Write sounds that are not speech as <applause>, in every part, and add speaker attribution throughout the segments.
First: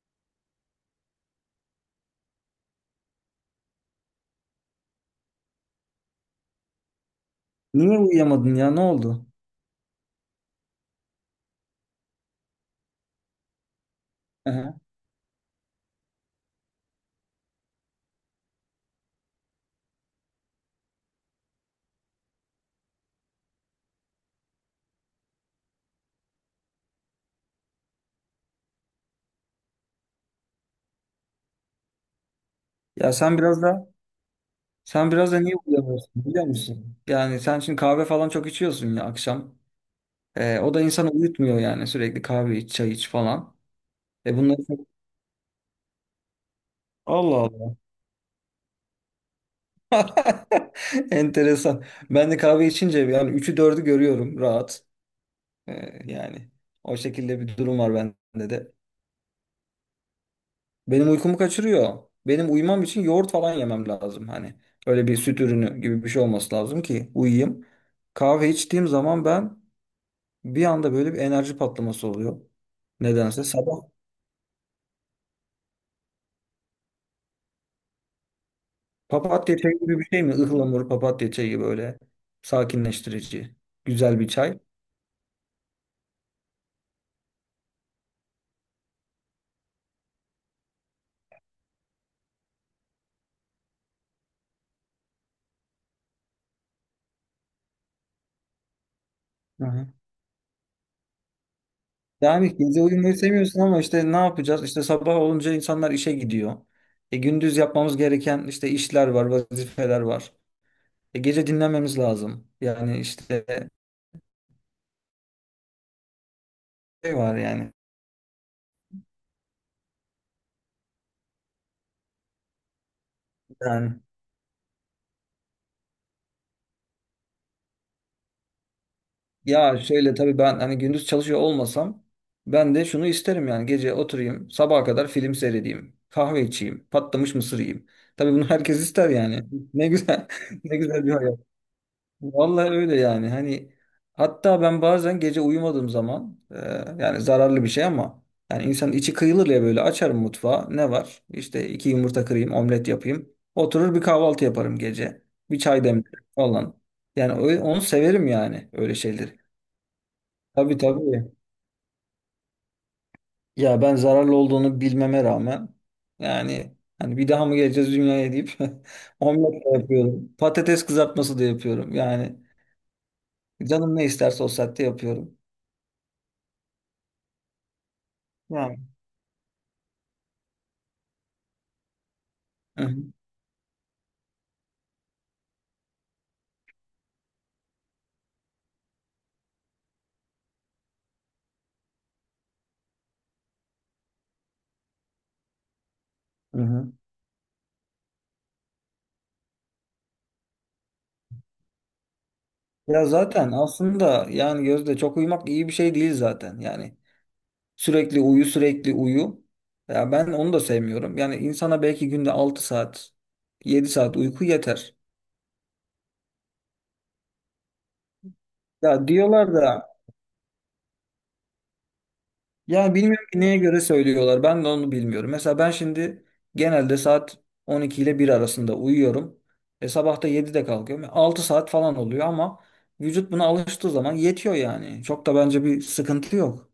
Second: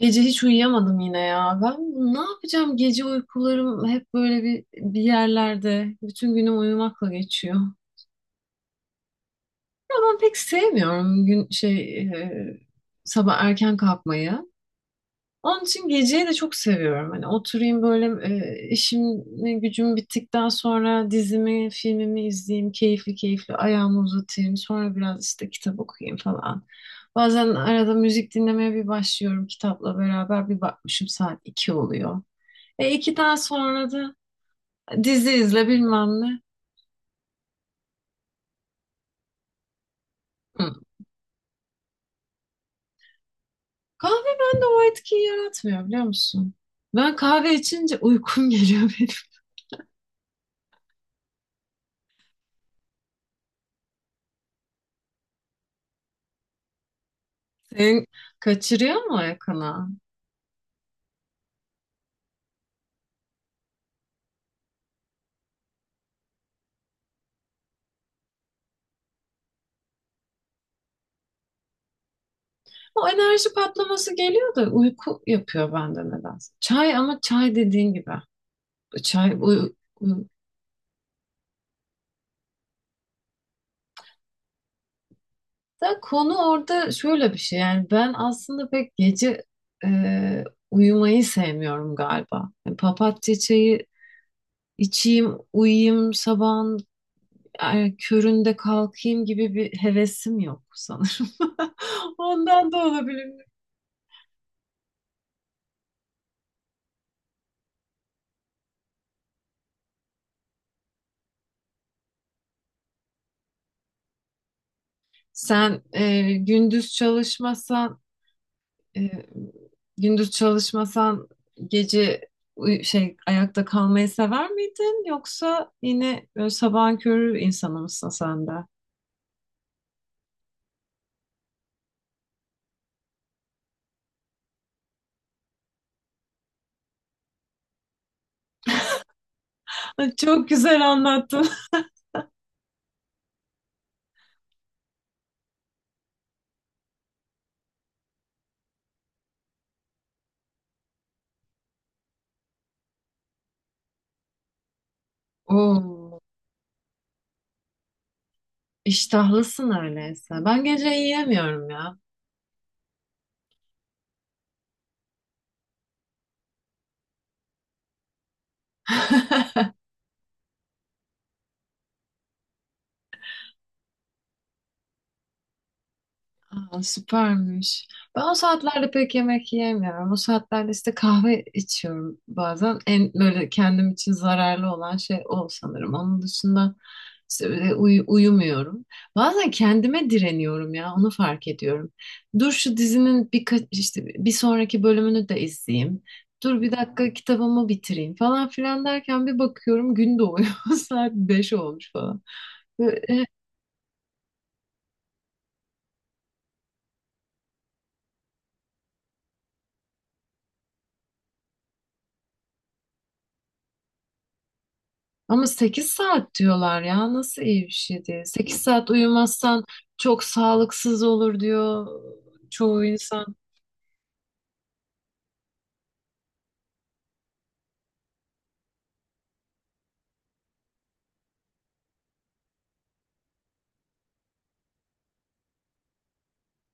Speaker 1: Gece hiç uyuyamadım yine ya. Ben ne yapacağım? Gece uykularım hep böyle bir yerlerde. Bütün günüm uyumakla geçiyor.
Speaker 2: Niye uyuyamadın ya? Ne oldu?
Speaker 1: Ya ben pek sevmiyorum sabah erken kalkmayı.
Speaker 2: Aha.
Speaker 1: Onun için geceyi de çok seviyorum. Hani oturayım böyle işim gücüm bittikten sonra dizimi, filmimi izleyeyim. Keyifli keyifli ayağımı uzatayım. Sonra biraz işte kitap okuyayım falan. Bazen arada müzik dinlemeye bir başlıyorum kitapla beraber. Bir bakmışım saat 2 oluyor. E
Speaker 2: Ya
Speaker 1: 2'den
Speaker 2: sen biraz
Speaker 1: sonra
Speaker 2: da
Speaker 1: da
Speaker 2: sen
Speaker 1: dizi
Speaker 2: biraz da niye
Speaker 1: izle bilmem
Speaker 2: uyuyamıyorsun
Speaker 1: ne.
Speaker 2: biliyor musun? Yani sen şimdi kahve falan çok içiyorsun ya akşam. O da
Speaker 1: Hı.
Speaker 2: insanı uyutmuyor yani sürekli kahve iç, çay iç falan.
Speaker 1: Kahve
Speaker 2: E bunları
Speaker 1: bende o
Speaker 2: çok-
Speaker 1: etkiyi yaratmıyor biliyor musun? Ben
Speaker 2: Allah
Speaker 1: kahve
Speaker 2: Allah.
Speaker 1: içince uykum <laughs> geliyor benim.
Speaker 2: <laughs> Enteresan. Ben de kahve içince yani üçü dördü görüyorum rahat. Yani o şekilde bir durum var
Speaker 1: Senin
Speaker 2: bende de.
Speaker 1: kaçırıyor mu yakına?
Speaker 2: Benim uykumu kaçırıyor. Benim uyumam için yoğurt falan yemem lazım hani. Öyle bir süt ürünü gibi bir şey olması lazım ki uyuyayım. Kahve içtiğim zaman ben bir anda böyle bir enerji patlaması oluyor.
Speaker 1: O
Speaker 2: Nedense
Speaker 1: enerji
Speaker 2: sabah
Speaker 1: patlaması geliyor da uyku yapıyor bende nedense. Çay ama çay dediğin gibi. Çay
Speaker 2: papatya
Speaker 1: uy,
Speaker 2: çayı gibi bir şey
Speaker 1: uy.
Speaker 2: mi? Ihlamur papatya çayı gibi böyle sakinleştirici. Güzel bir çay.
Speaker 1: Da konu orada şöyle bir şey yani ben aslında pek gece e, uyumayı sevmiyorum galiba. Yani papatya çayı içeyim, uyuyayım sabah yani köründe kalkayım gibi
Speaker 2: Hı
Speaker 1: bir
Speaker 2: hı.
Speaker 1: hevesim yok sanırım. <laughs>
Speaker 2: Yani
Speaker 1: Ondan da
Speaker 2: gece uyumayı
Speaker 1: olabilir.
Speaker 2: seviyorsun ama işte ne yapacağız? İşte sabah olunca insanlar işe gidiyor. E, gündüz yapmamız gereken işte işler var, vazifeler var. E, gece dinlenmemiz lazım. Yani işte
Speaker 1: Sen gündüz
Speaker 2: şey var yani.
Speaker 1: çalışmasan e, gündüz çalışmasan gece ayakta
Speaker 2: Yani
Speaker 1: kalmayı sever miydin yoksa yine böyle sabahın körü insanı mısın sen de?
Speaker 2: ya şöyle tabii ben hani gündüz çalışıyor olmasam ben de şunu isterim yani gece oturayım sabaha kadar film seyredeyim. Kahve içeyim. Patlamış mısır yiyeyim. Tabii bunu herkes ister yani. <laughs> Ne
Speaker 1: Ay,
Speaker 2: güzel.
Speaker 1: çok
Speaker 2: <laughs> Ne
Speaker 1: güzel
Speaker 2: güzel bir hayat.
Speaker 1: anlattın.
Speaker 2: Vallahi öyle yani hani hatta ben bazen gece uyumadığım zaman yani zararlı bir şey ama yani insan içi kıyılır ya böyle açarım mutfağı ne var işte iki yumurta kırayım omlet yapayım oturur bir kahvaltı yaparım gece
Speaker 1: <laughs>
Speaker 2: bir çay
Speaker 1: Oo,
Speaker 2: demlerim falan yani öyle, onu severim yani öyle şeyleri.
Speaker 1: iştahlısın öyleyse. Ben
Speaker 2: Tabii
Speaker 1: gece
Speaker 2: tabii
Speaker 1: yiyemiyorum ya.
Speaker 2: ya ben zararlı olduğunu bilmeme rağmen yani hani bir daha mı geleceğiz dünyaya deyip <laughs> omlet
Speaker 1: <laughs>
Speaker 2: de yapıyorum patates kızartması da yapıyorum yani canım ne isterse o saatte yapıyorum.
Speaker 1: Aa, süpermiş. Ben o
Speaker 2: Yani.
Speaker 1: saatlerde pek yemek yiyemiyorum. O saatlerde işte kahve içiyorum bazen.
Speaker 2: Hı hı.
Speaker 1: En böyle kendim için zararlı olan şey o sanırım. Onun dışında işte böyle uyumuyorum. Bazen kendime direniyorum ya onu fark ediyorum. Dur şu dizinin birkaç işte bir sonraki bölümünü de izleyeyim.
Speaker 2: Hı
Speaker 1: Dur bir
Speaker 2: hı.
Speaker 1: dakika kitabımı bitireyim falan filan derken bir bakıyorum gün doğuyor. <laughs> Saat 5 olmuş falan.
Speaker 2: Ya zaten aslında yani Gözde çok uyumak iyi bir şey değil zaten. Yani sürekli uyu sürekli uyu. Ya ben onu da sevmiyorum. Yani insana belki günde 6 saat 7 saat uyku yeter.
Speaker 1: Ama 8 saat diyorlar ya nasıl iyi bir şey değil. 8 saat
Speaker 2: Ya diyorlar
Speaker 1: uyumazsan
Speaker 2: da
Speaker 1: çok sağlıksız olur diyor çoğu
Speaker 2: ya bilmiyorum
Speaker 1: insan.
Speaker 2: ki neye göre söylüyorlar. Ben de onu bilmiyorum. Mesela ben şimdi genelde saat 12 ile bir arasında uyuyorum. E sabah da 7'de kalkıyorum. E, 6 saat falan oluyor ama vücut buna alıştığı zaman yetiyor yani. Çok da bence bir sıkıntı yok.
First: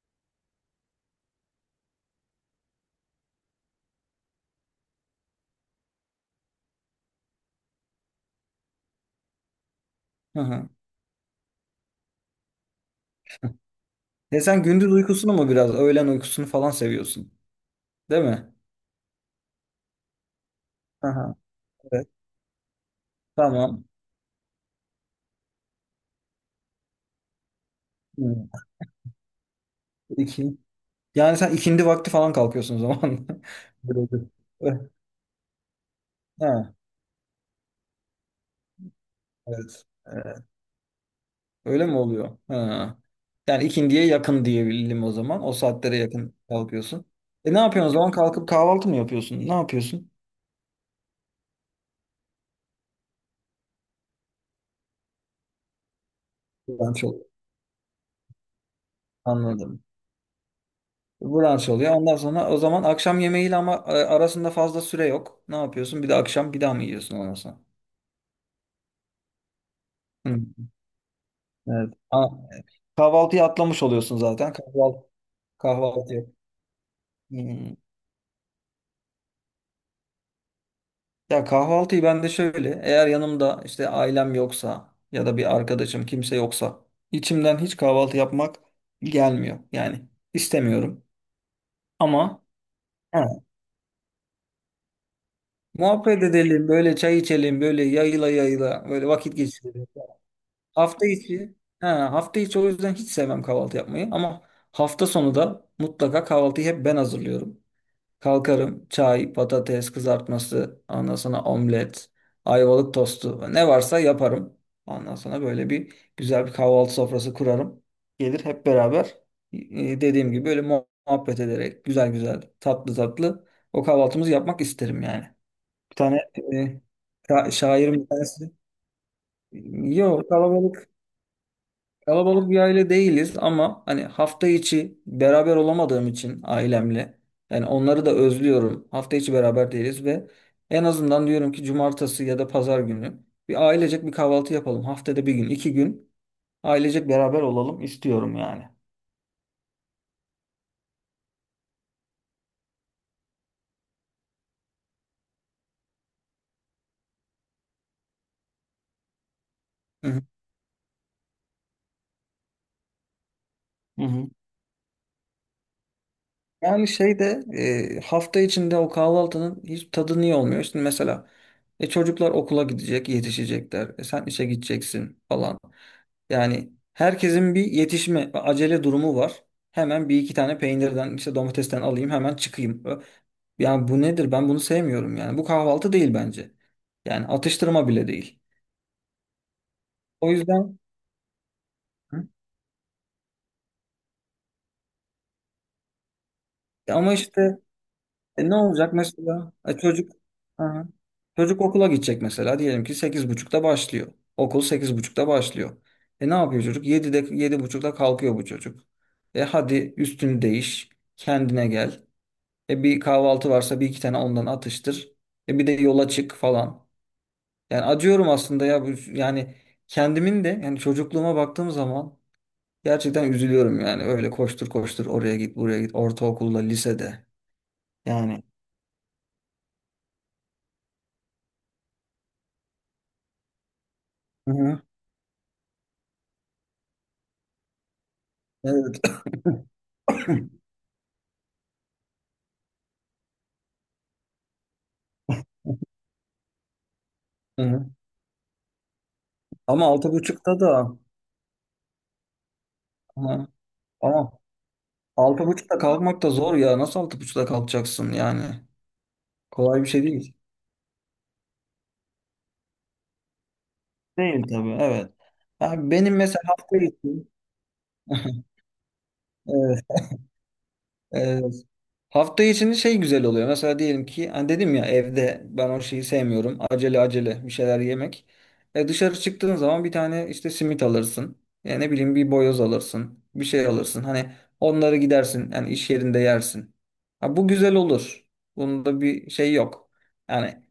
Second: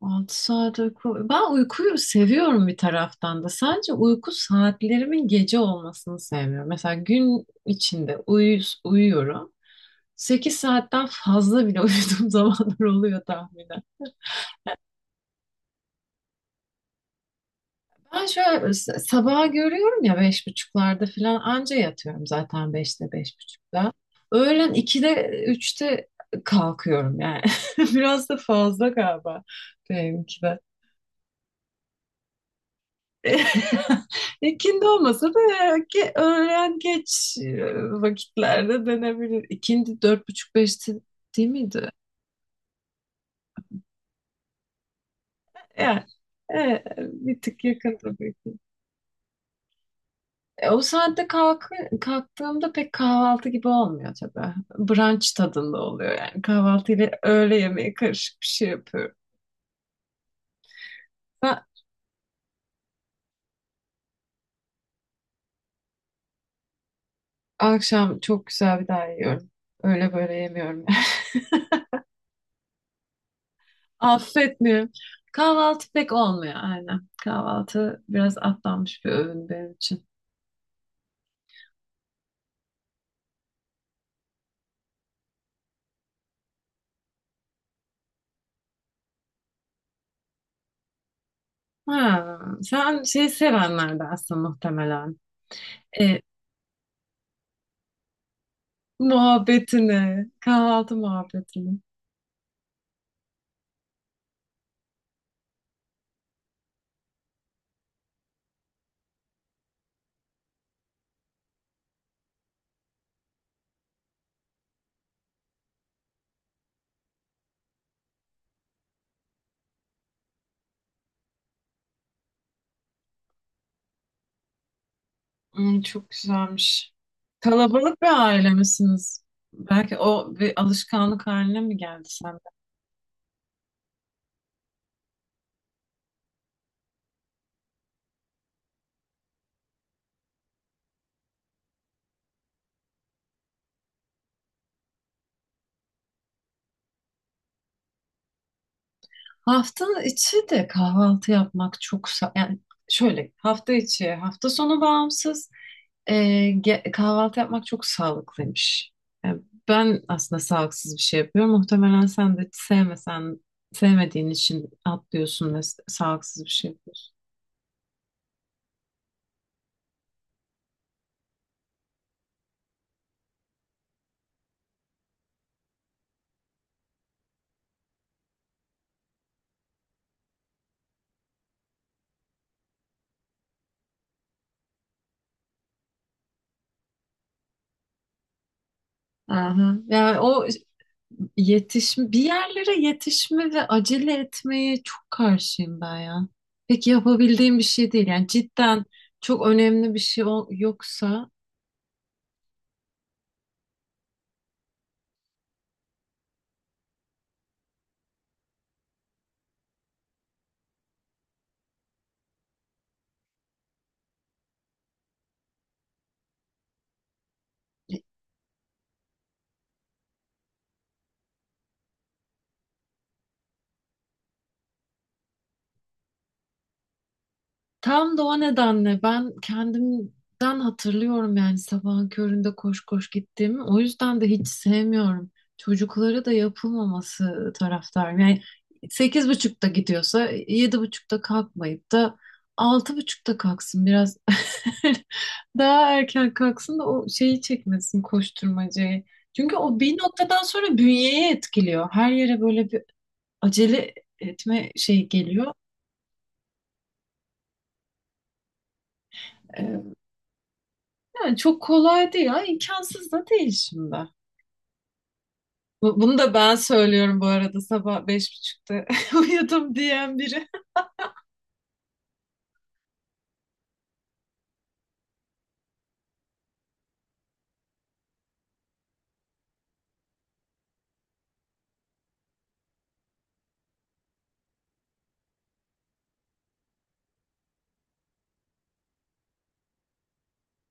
Speaker 1: 6 saat uyku. Ben uykuyu seviyorum bir taraftan da. Sadece uyku saatlerimin gece olmasını sevmiyorum. Mesela gün içinde uyuyorum.
Speaker 2: Hı
Speaker 1: sekiz
Speaker 2: hı.
Speaker 1: saatten fazla bile <laughs> uyuduğum zamanlar oluyor tahminen.
Speaker 2: Ya sen gündüz uykusunu mu biraz, öğlen uykusunu falan seviyorsun, değil
Speaker 1: Ben
Speaker 2: mi?
Speaker 1: şöyle sabaha görüyorum ya 5 buçuklarda
Speaker 2: Aha,
Speaker 1: falan anca
Speaker 2: evet.
Speaker 1: yatıyorum zaten beşte beş
Speaker 2: Tamam.
Speaker 1: buçukta. Öğlen 2'de 3'te kalkıyorum yani. <laughs> Biraz da
Speaker 2: Hmm.
Speaker 1: fazla galiba benimki
Speaker 2: İki.
Speaker 1: de.
Speaker 2: Yani sen ikindi vakti falan kalkıyorsun o zaman. <laughs> Böyle
Speaker 1: <laughs>
Speaker 2: oluyor. Eh,
Speaker 1: İkindi olmasa da ya ki
Speaker 2: ha,
Speaker 1: öğlen geç vakitlerde denebilir.
Speaker 2: evet.
Speaker 1: İkindi dört
Speaker 2: Evet.
Speaker 1: buçuk beşti değil
Speaker 2: Öyle
Speaker 1: miydi?
Speaker 2: mi oluyor? Ha. Yani ikindiye yakın diyebilirim o zaman. O saatlere
Speaker 1: Yani
Speaker 2: yakın
Speaker 1: e,
Speaker 2: kalkıyorsun.
Speaker 1: bir
Speaker 2: E ne
Speaker 1: tık
Speaker 2: yapıyorsun o
Speaker 1: yakın
Speaker 2: zaman?
Speaker 1: tabii.
Speaker 2: Kalkıp kahvaltı mı yapıyorsun? Ne yapıyorsun?
Speaker 1: O saatte kalktığımda pek kahvaltı gibi olmuyor tabii. Brunch tadında oluyor yani. Kahvaltı
Speaker 2: Brunch
Speaker 1: ile
Speaker 2: oluyor.
Speaker 1: öğle yemeği karışık bir şey yapıyorum.
Speaker 2: Anladım.
Speaker 1: Ben
Speaker 2: Brunch oluyor. Ondan sonra o zaman akşam yemeğiyle ama arasında fazla süre yok. Ne yapıyorsun? Bir de akşam bir daha mı yiyorsun ondan sonra?
Speaker 1: akşam çok güzel bir daha yiyorum. Öyle böyle
Speaker 2: Hı.
Speaker 1: yemiyorum.
Speaker 2: Evet. Kahvaltıyı atlamış
Speaker 1: <laughs>
Speaker 2: oluyorsun zaten.
Speaker 1: Affetmiyorum.
Speaker 2: Kahvaltı,
Speaker 1: Kahvaltı pek
Speaker 2: kahvaltı yok.
Speaker 1: olmuyor aynen.
Speaker 2: Hmm.
Speaker 1: Kahvaltı biraz atlanmış bir öğün benim için.
Speaker 2: Ya kahvaltıyı ben de şöyle, eğer yanımda işte ailem yoksa ya da bir arkadaşım kimse yoksa içimden hiç kahvaltı yapmak gelmiyor. Yani istemiyorum.
Speaker 1: Ha,
Speaker 2: Ama
Speaker 1: sen
Speaker 2: he,
Speaker 1: şey sevenlerdensin muhtemelen. E,
Speaker 2: muhabbet edelim, böyle çay içelim, böyle yayıla yayıla, böyle vakit geçirelim.
Speaker 1: Muhabbetini, kahvaltı
Speaker 2: Hafta içi,
Speaker 1: muhabbetini.
Speaker 2: he, hafta içi o yüzden hiç sevmem kahvaltı yapmayı. Ama hafta sonu da mutlaka kahvaltıyı hep ben hazırlıyorum. Kalkarım çay, patates kızartması, ondan sonra omlet, ayvalık tostu ne varsa yaparım. Ondan sonra böyle bir güzel bir kahvaltı sofrası kurarım. Gelir hep beraber dediğim gibi böyle muhabbet ederek güzel güzel tatlı tatlı o kahvaltımızı yapmak isterim yani.
Speaker 1: Hmm,
Speaker 2: Bir
Speaker 1: çok
Speaker 2: tane e,
Speaker 1: güzelmiş.
Speaker 2: şairin
Speaker 1: Kalabalık
Speaker 2: bir
Speaker 1: bir aile
Speaker 2: tanesi.
Speaker 1: misiniz? Belki
Speaker 2: Yok,
Speaker 1: o bir
Speaker 2: kalabalık
Speaker 1: alışkanlık haline mi geldi sende?
Speaker 2: Kalabalık bir aile değiliz ama hani hafta içi beraber olamadığım için ailemle yani onları da özlüyorum. Hafta içi beraber değiliz ve en azından diyorum ki cumartesi ya da pazar günü bir ailecek bir kahvaltı yapalım. Haftada bir gün, iki gün ailecek beraber olalım istiyorum yani.
Speaker 1: Hafta içi de kahvaltı yapmak çok yani şöyle hafta içi hafta sonu bağımsız e, kahvaltı yapmak çok sağlıklıymış. Yani ben
Speaker 2: Hı hı.
Speaker 1: aslında sağlıksız bir şey yapıyorum. Muhtemelen sen de
Speaker 2: Hı hı.
Speaker 1: sevmediğin için atlıyorsun ve sağlıksız bir şey
Speaker 2: Yani
Speaker 1: yapıyorsun.
Speaker 2: şeyde hafta içinde o kahvaltının hiç tadı niye olmuyor? Şimdi mesela çocuklar okula gidecek, yetişecekler. E, sen işe gideceksin falan. Yani herkesin bir yetişme, acele durumu var. Hemen bir iki tane peynirden, işte domatesten alayım, hemen çıkayım. Yani bu nedir? Ben bunu sevmiyorum yani. Bu kahvaltı değil bence. Yani atıştırma bile değil.
Speaker 1: Aha.
Speaker 2: O yüzden.
Speaker 1: Bir
Speaker 2: Hı?
Speaker 1: yerlere yetişme ve acele etmeye çok karşıyım ben ya. Peki
Speaker 2: Ama
Speaker 1: yapabildiğim
Speaker 2: işte.
Speaker 1: bir şey değil. Yani
Speaker 2: E ne
Speaker 1: cidden
Speaker 2: olacak
Speaker 1: çok
Speaker 2: mesela? E
Speaker 1: önemli bir
Speaker 2: çocuk
Speaker 1: şey
Speaker 2: Aha.
Speaker 1: yoksa
Speaker 2: Çocuk okula gidecek mesela. Diyelim ki 8:30'da başlıyor. Okul 8:30'da başlıyor. E ne yapıyor çocuk? 7'de 7:30'da kalkıyor bu çocuk. E hadi üstünü değiş. Kendine gel. E bir kahvaltı varsa bir iki tane ondan atıştır. E bir de yola çık falan. Yani
Speaker 1: e,
Speaker 2: acıyorum aslında ya. Yani kendimin de yani çocukluğuma baktığım zaman gerçekten üzülüyorum yani. Öyle koştur koştur oraya git buraya git ortaokulda lisede.
Speaker 1: tam da o
Speaker 2: Yani.
Speaker 1: nedenle ben kendimden hatırlıyorum yani sabahın köründe koş koş gittiğimi. O yüzden de hiç
Speaker 2: Hı hı.
Speaker 1: sevmiyorum. Çocuklara da yapılmaması taraftarım. Yani
Speaker 2: Evet.
Speaker 1: 8 buçukta gidiyorsa
Speaker 2: <laughs> <coughs>
Speaker 1: 7 buçukta kalkmayıp da 6 buçukta kalksın. Biraz daha erken kalksın da o şeyi
Speaker 2: Hı hı.
Speaker 1: çekmesin koşturmacayı. Çünkü o
Speaker 2: Ama
Speaker 1: bir
Speaker 2: altı
Speaker 1: noktadan
Speaker 2: buçukta
Speaker 1: sonra
Speaker 2: da
Speaker 1: bünyeye etkiliyor. Her yere böyle bir
Speaker 2: ama,
Speaker 1: acele
Speaker 2: ama
Speaker 1: etme şeyi
Speaker 2: altı
Speaker 1: geliyor.
Speaker 2: buçukta kalkmak da zor ya. Nasıl 6:30'da kalkacaksın yani? Kolay bir
Speaker 1: Ee,
Speaker 2: şey değil.
Speaker 1: Yani çok kolay değil ama imkansız da değil şimdi.
Speaker 2: Değil tabii evet. Ya benim
Speaker 1: Bunu da
Speaker 2: mesela
Speaker 1: ben
Speaker 2: hafta
Speaker 1: söylüyorum bu
Speaker 2: içi.
Speaker 1: arada sabah beş
Speaker 2: <laughs>
Speaker 1: buçukta <laughs> uyudum
Speaker 2: Evet,
Speaker 1: diyen biri.
Speaker 2: evet. Hafta içinde şey güzel oluyor. Mesela diyelim ki hani dedim ya evde ben o şeyi sevmiyorum. Acele acele bir şeyler yemek. E dışarı çıktığın zaman bir tane işte simit alırsın. Ya ne bileyim bir boyoz alırsın. Bir şey alırsın. Hani onları gidersin. Yani iş yerinde yersin. Ha, bu güzel olur. Bunda bir şey yok. Yani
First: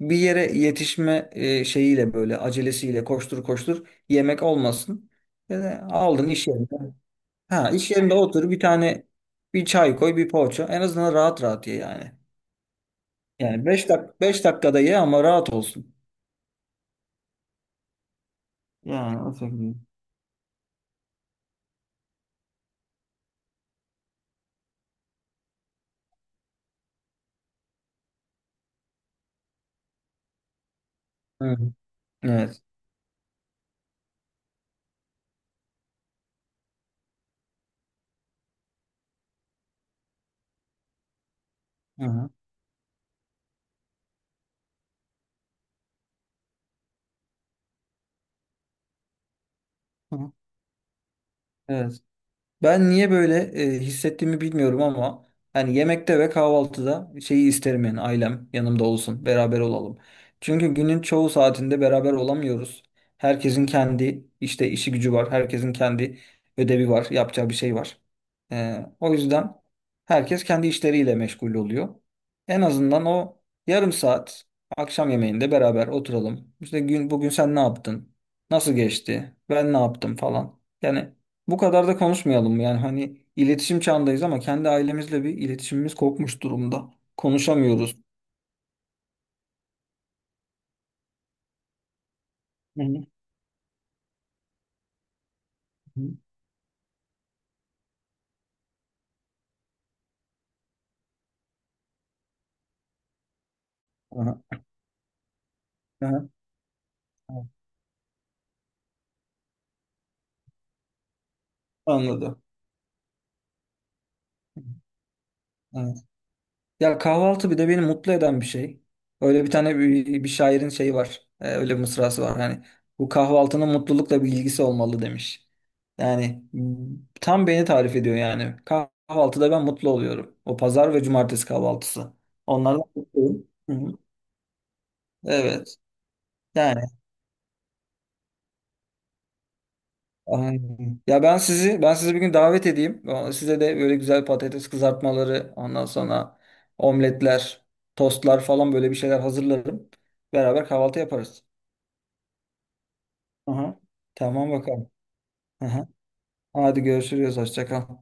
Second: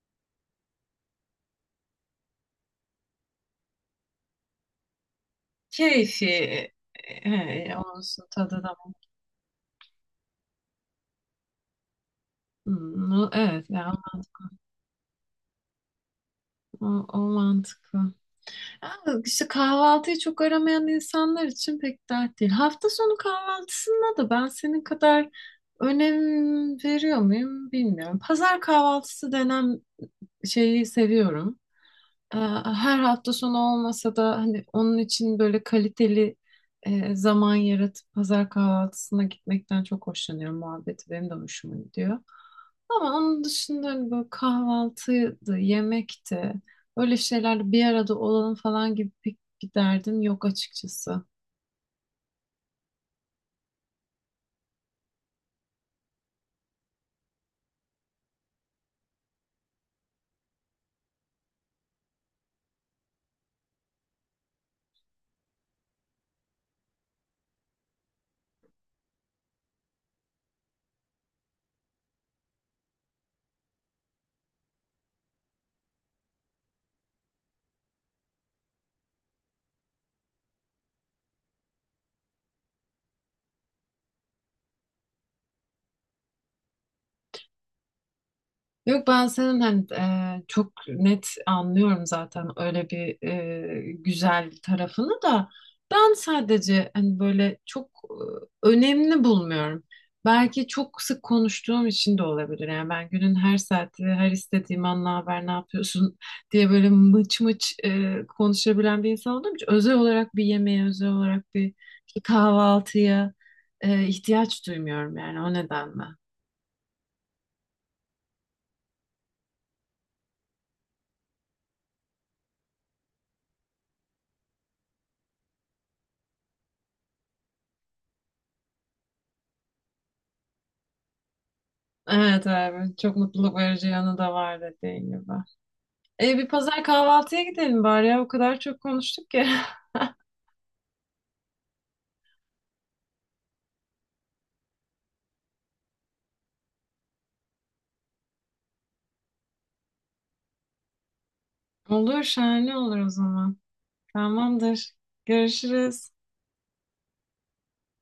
Speaker 2: bir yere yetişme şeyiyle böyle acelesiyle koştur koştur yemek olmasın. Yani
Speaker 1: Keyfi
Speaker 2: aldın iş yerinde. Ha, iş yerinde
Speaker 1: olsun
Speaker 2: otur bir
Speaker 1: tadı da.
Speaker 2: tane bir çay koy bir poğaça. En azından rahat rahat ye yani.
Speaker 1: Hmm,
Speaker 2: Yani
Speaker 1: evet
Speaker 2: 5
Speaker 1: ya
Speaker 2: dak 5 dakikada ye ama rahat olsun.
Speaker 1: o, o mantıklı. Ha,
Speaker 2: Yani o
Speaker 1: İşte
Speaker 2: şekilde.
Speaker 1: kahvaltıyı çok aramayan insanlar için pek dert değil. Hafta sonu kahvaltısında da ben senin kadar önem veriyor muyum bilmiyorum. Pazar kahvaltısı denen şeyi
Speaker 2: Hı.
Speaker 1: seviyorum. Ee,
Speaker 2: Evet.
Speaker 1: Her hafta sonu olmasa da hani onun için böyle kaliteli zaman yaratıp pazar kahvaltısına gitmekten çok hoşlanıyorum. Muhabbeti benim de hoşuma
Speaker 2: Hı
Speaker 1: gidiyor.
Speaker 2: hı.
Speaker 1: Ama onun dışında hani böyle kahvaltıydı, yemekti. Öyle şeylerle bir arada olalım falan gibi pek bir derdim
Speaker 2: Hı.
Speaker 1: yok açıkçası.
Speaker 2: Evet. Ben niye böyle hissettiğimi bilmiyorum ama hani yemekte ve kahvaltıda şeyi isterim yani ailem yanımda olsun, beraber olalım. Çünkü günün çoğu saatinde beraber olamıyoruz. Herkesin kendi işte işi gücü var, herkesin kendi ödevi var, yapacağı bir şey var. E, o yüzden herkes kendi işleriyle meşgul oluyor. En azından o yarım saat akşam yemeğinde beraber oturalım. İşte gün bugün sen ne yaptın? Nasıl geçti? Ben ne yaptım falan. Yani bu kadar da konuşmayalım. Yani hani iletişim çağındayız ama kendi ailemizle bir iletişimimiz kopmuş durumda. Konuşamıyoruz.
Speaker 1: Yok ben senin hani çok net anlıyorum zaten
Speaker 2: Hı
Speaker 1: öyle
Speaker 2: hı.
Speaker 1: bir güzel tarafını da
Speaker 2: Hı.
Speaker 1: ben sadece hani böyle çok önemli bulmuyorum. Belki çok sık konuştuğum için de olabilir. Yani ben günün her saati, her
Speaker 2: Aha,
Speaker 1: istediğim an ne haber, ne yapıyorsun
Speaker 2: aha.
Speaker 1: <laughs> diye böyle mıç
Speaker 2: Evet.
Speaker 1: mıç konuşabilen bir insan olduğum için özel olarak bir yemeğe, özel olarak bir
Speaker 2: Anladım.
Speaker 1: kahvaltıya ihtiyaç duymuyorum yani o
Speaker 2: Evet.
Speaker 1: nedenle.
Speaker 2: Ya kahvaltı bir de beni mutlu eden bir şey. Öyle bir tane bir şairin şeyi var. Öyle bir mısrası var. Hani bu kahvaltının mutlulukla bir ilgisi olmalı demiş. Yani tam beni tarif ediyor yani. Kahvaltıda ben mutlu oluyorum. O pazar ve cumartesi kahvaltısı.
Speaker 1: Evet
Speaker 2: Onlardan
Speaker 1: abi çok
Speaker 2: mutluyum.
Speaker 1: mutluluk
Speaker 2: Hı
Speaker 1: verici
Speaker 2: hı.
Speaker 1: yanı da var dediğin gibi.
Speaker 2: Evet.
Speaker 1: Bir
Speaker 2: Yani,
Speaker 1: pazar kahvaltıya gidelim bari ya o kadar çok konuştuk ki.
Speaker 2: aynen. Ya ben sizi bir gün davet edeyim. Size de böyle güzel patates kızartmaları, ondan sonra omletler, tostlar falan böyle bir şeyler hazırlarım. Beraber kahvaltı yaparız.
Speaker 1: <laughs> Olur şahane olur o zaman.
Speaker 2: Aha. Tamam bakalım.
Speaker 1: Tamamdır.
Speaker 2: Aha.
Speaker 1: Görüşürüz.
Speaker 2: Hadi görüşürüz. Hoşça kal.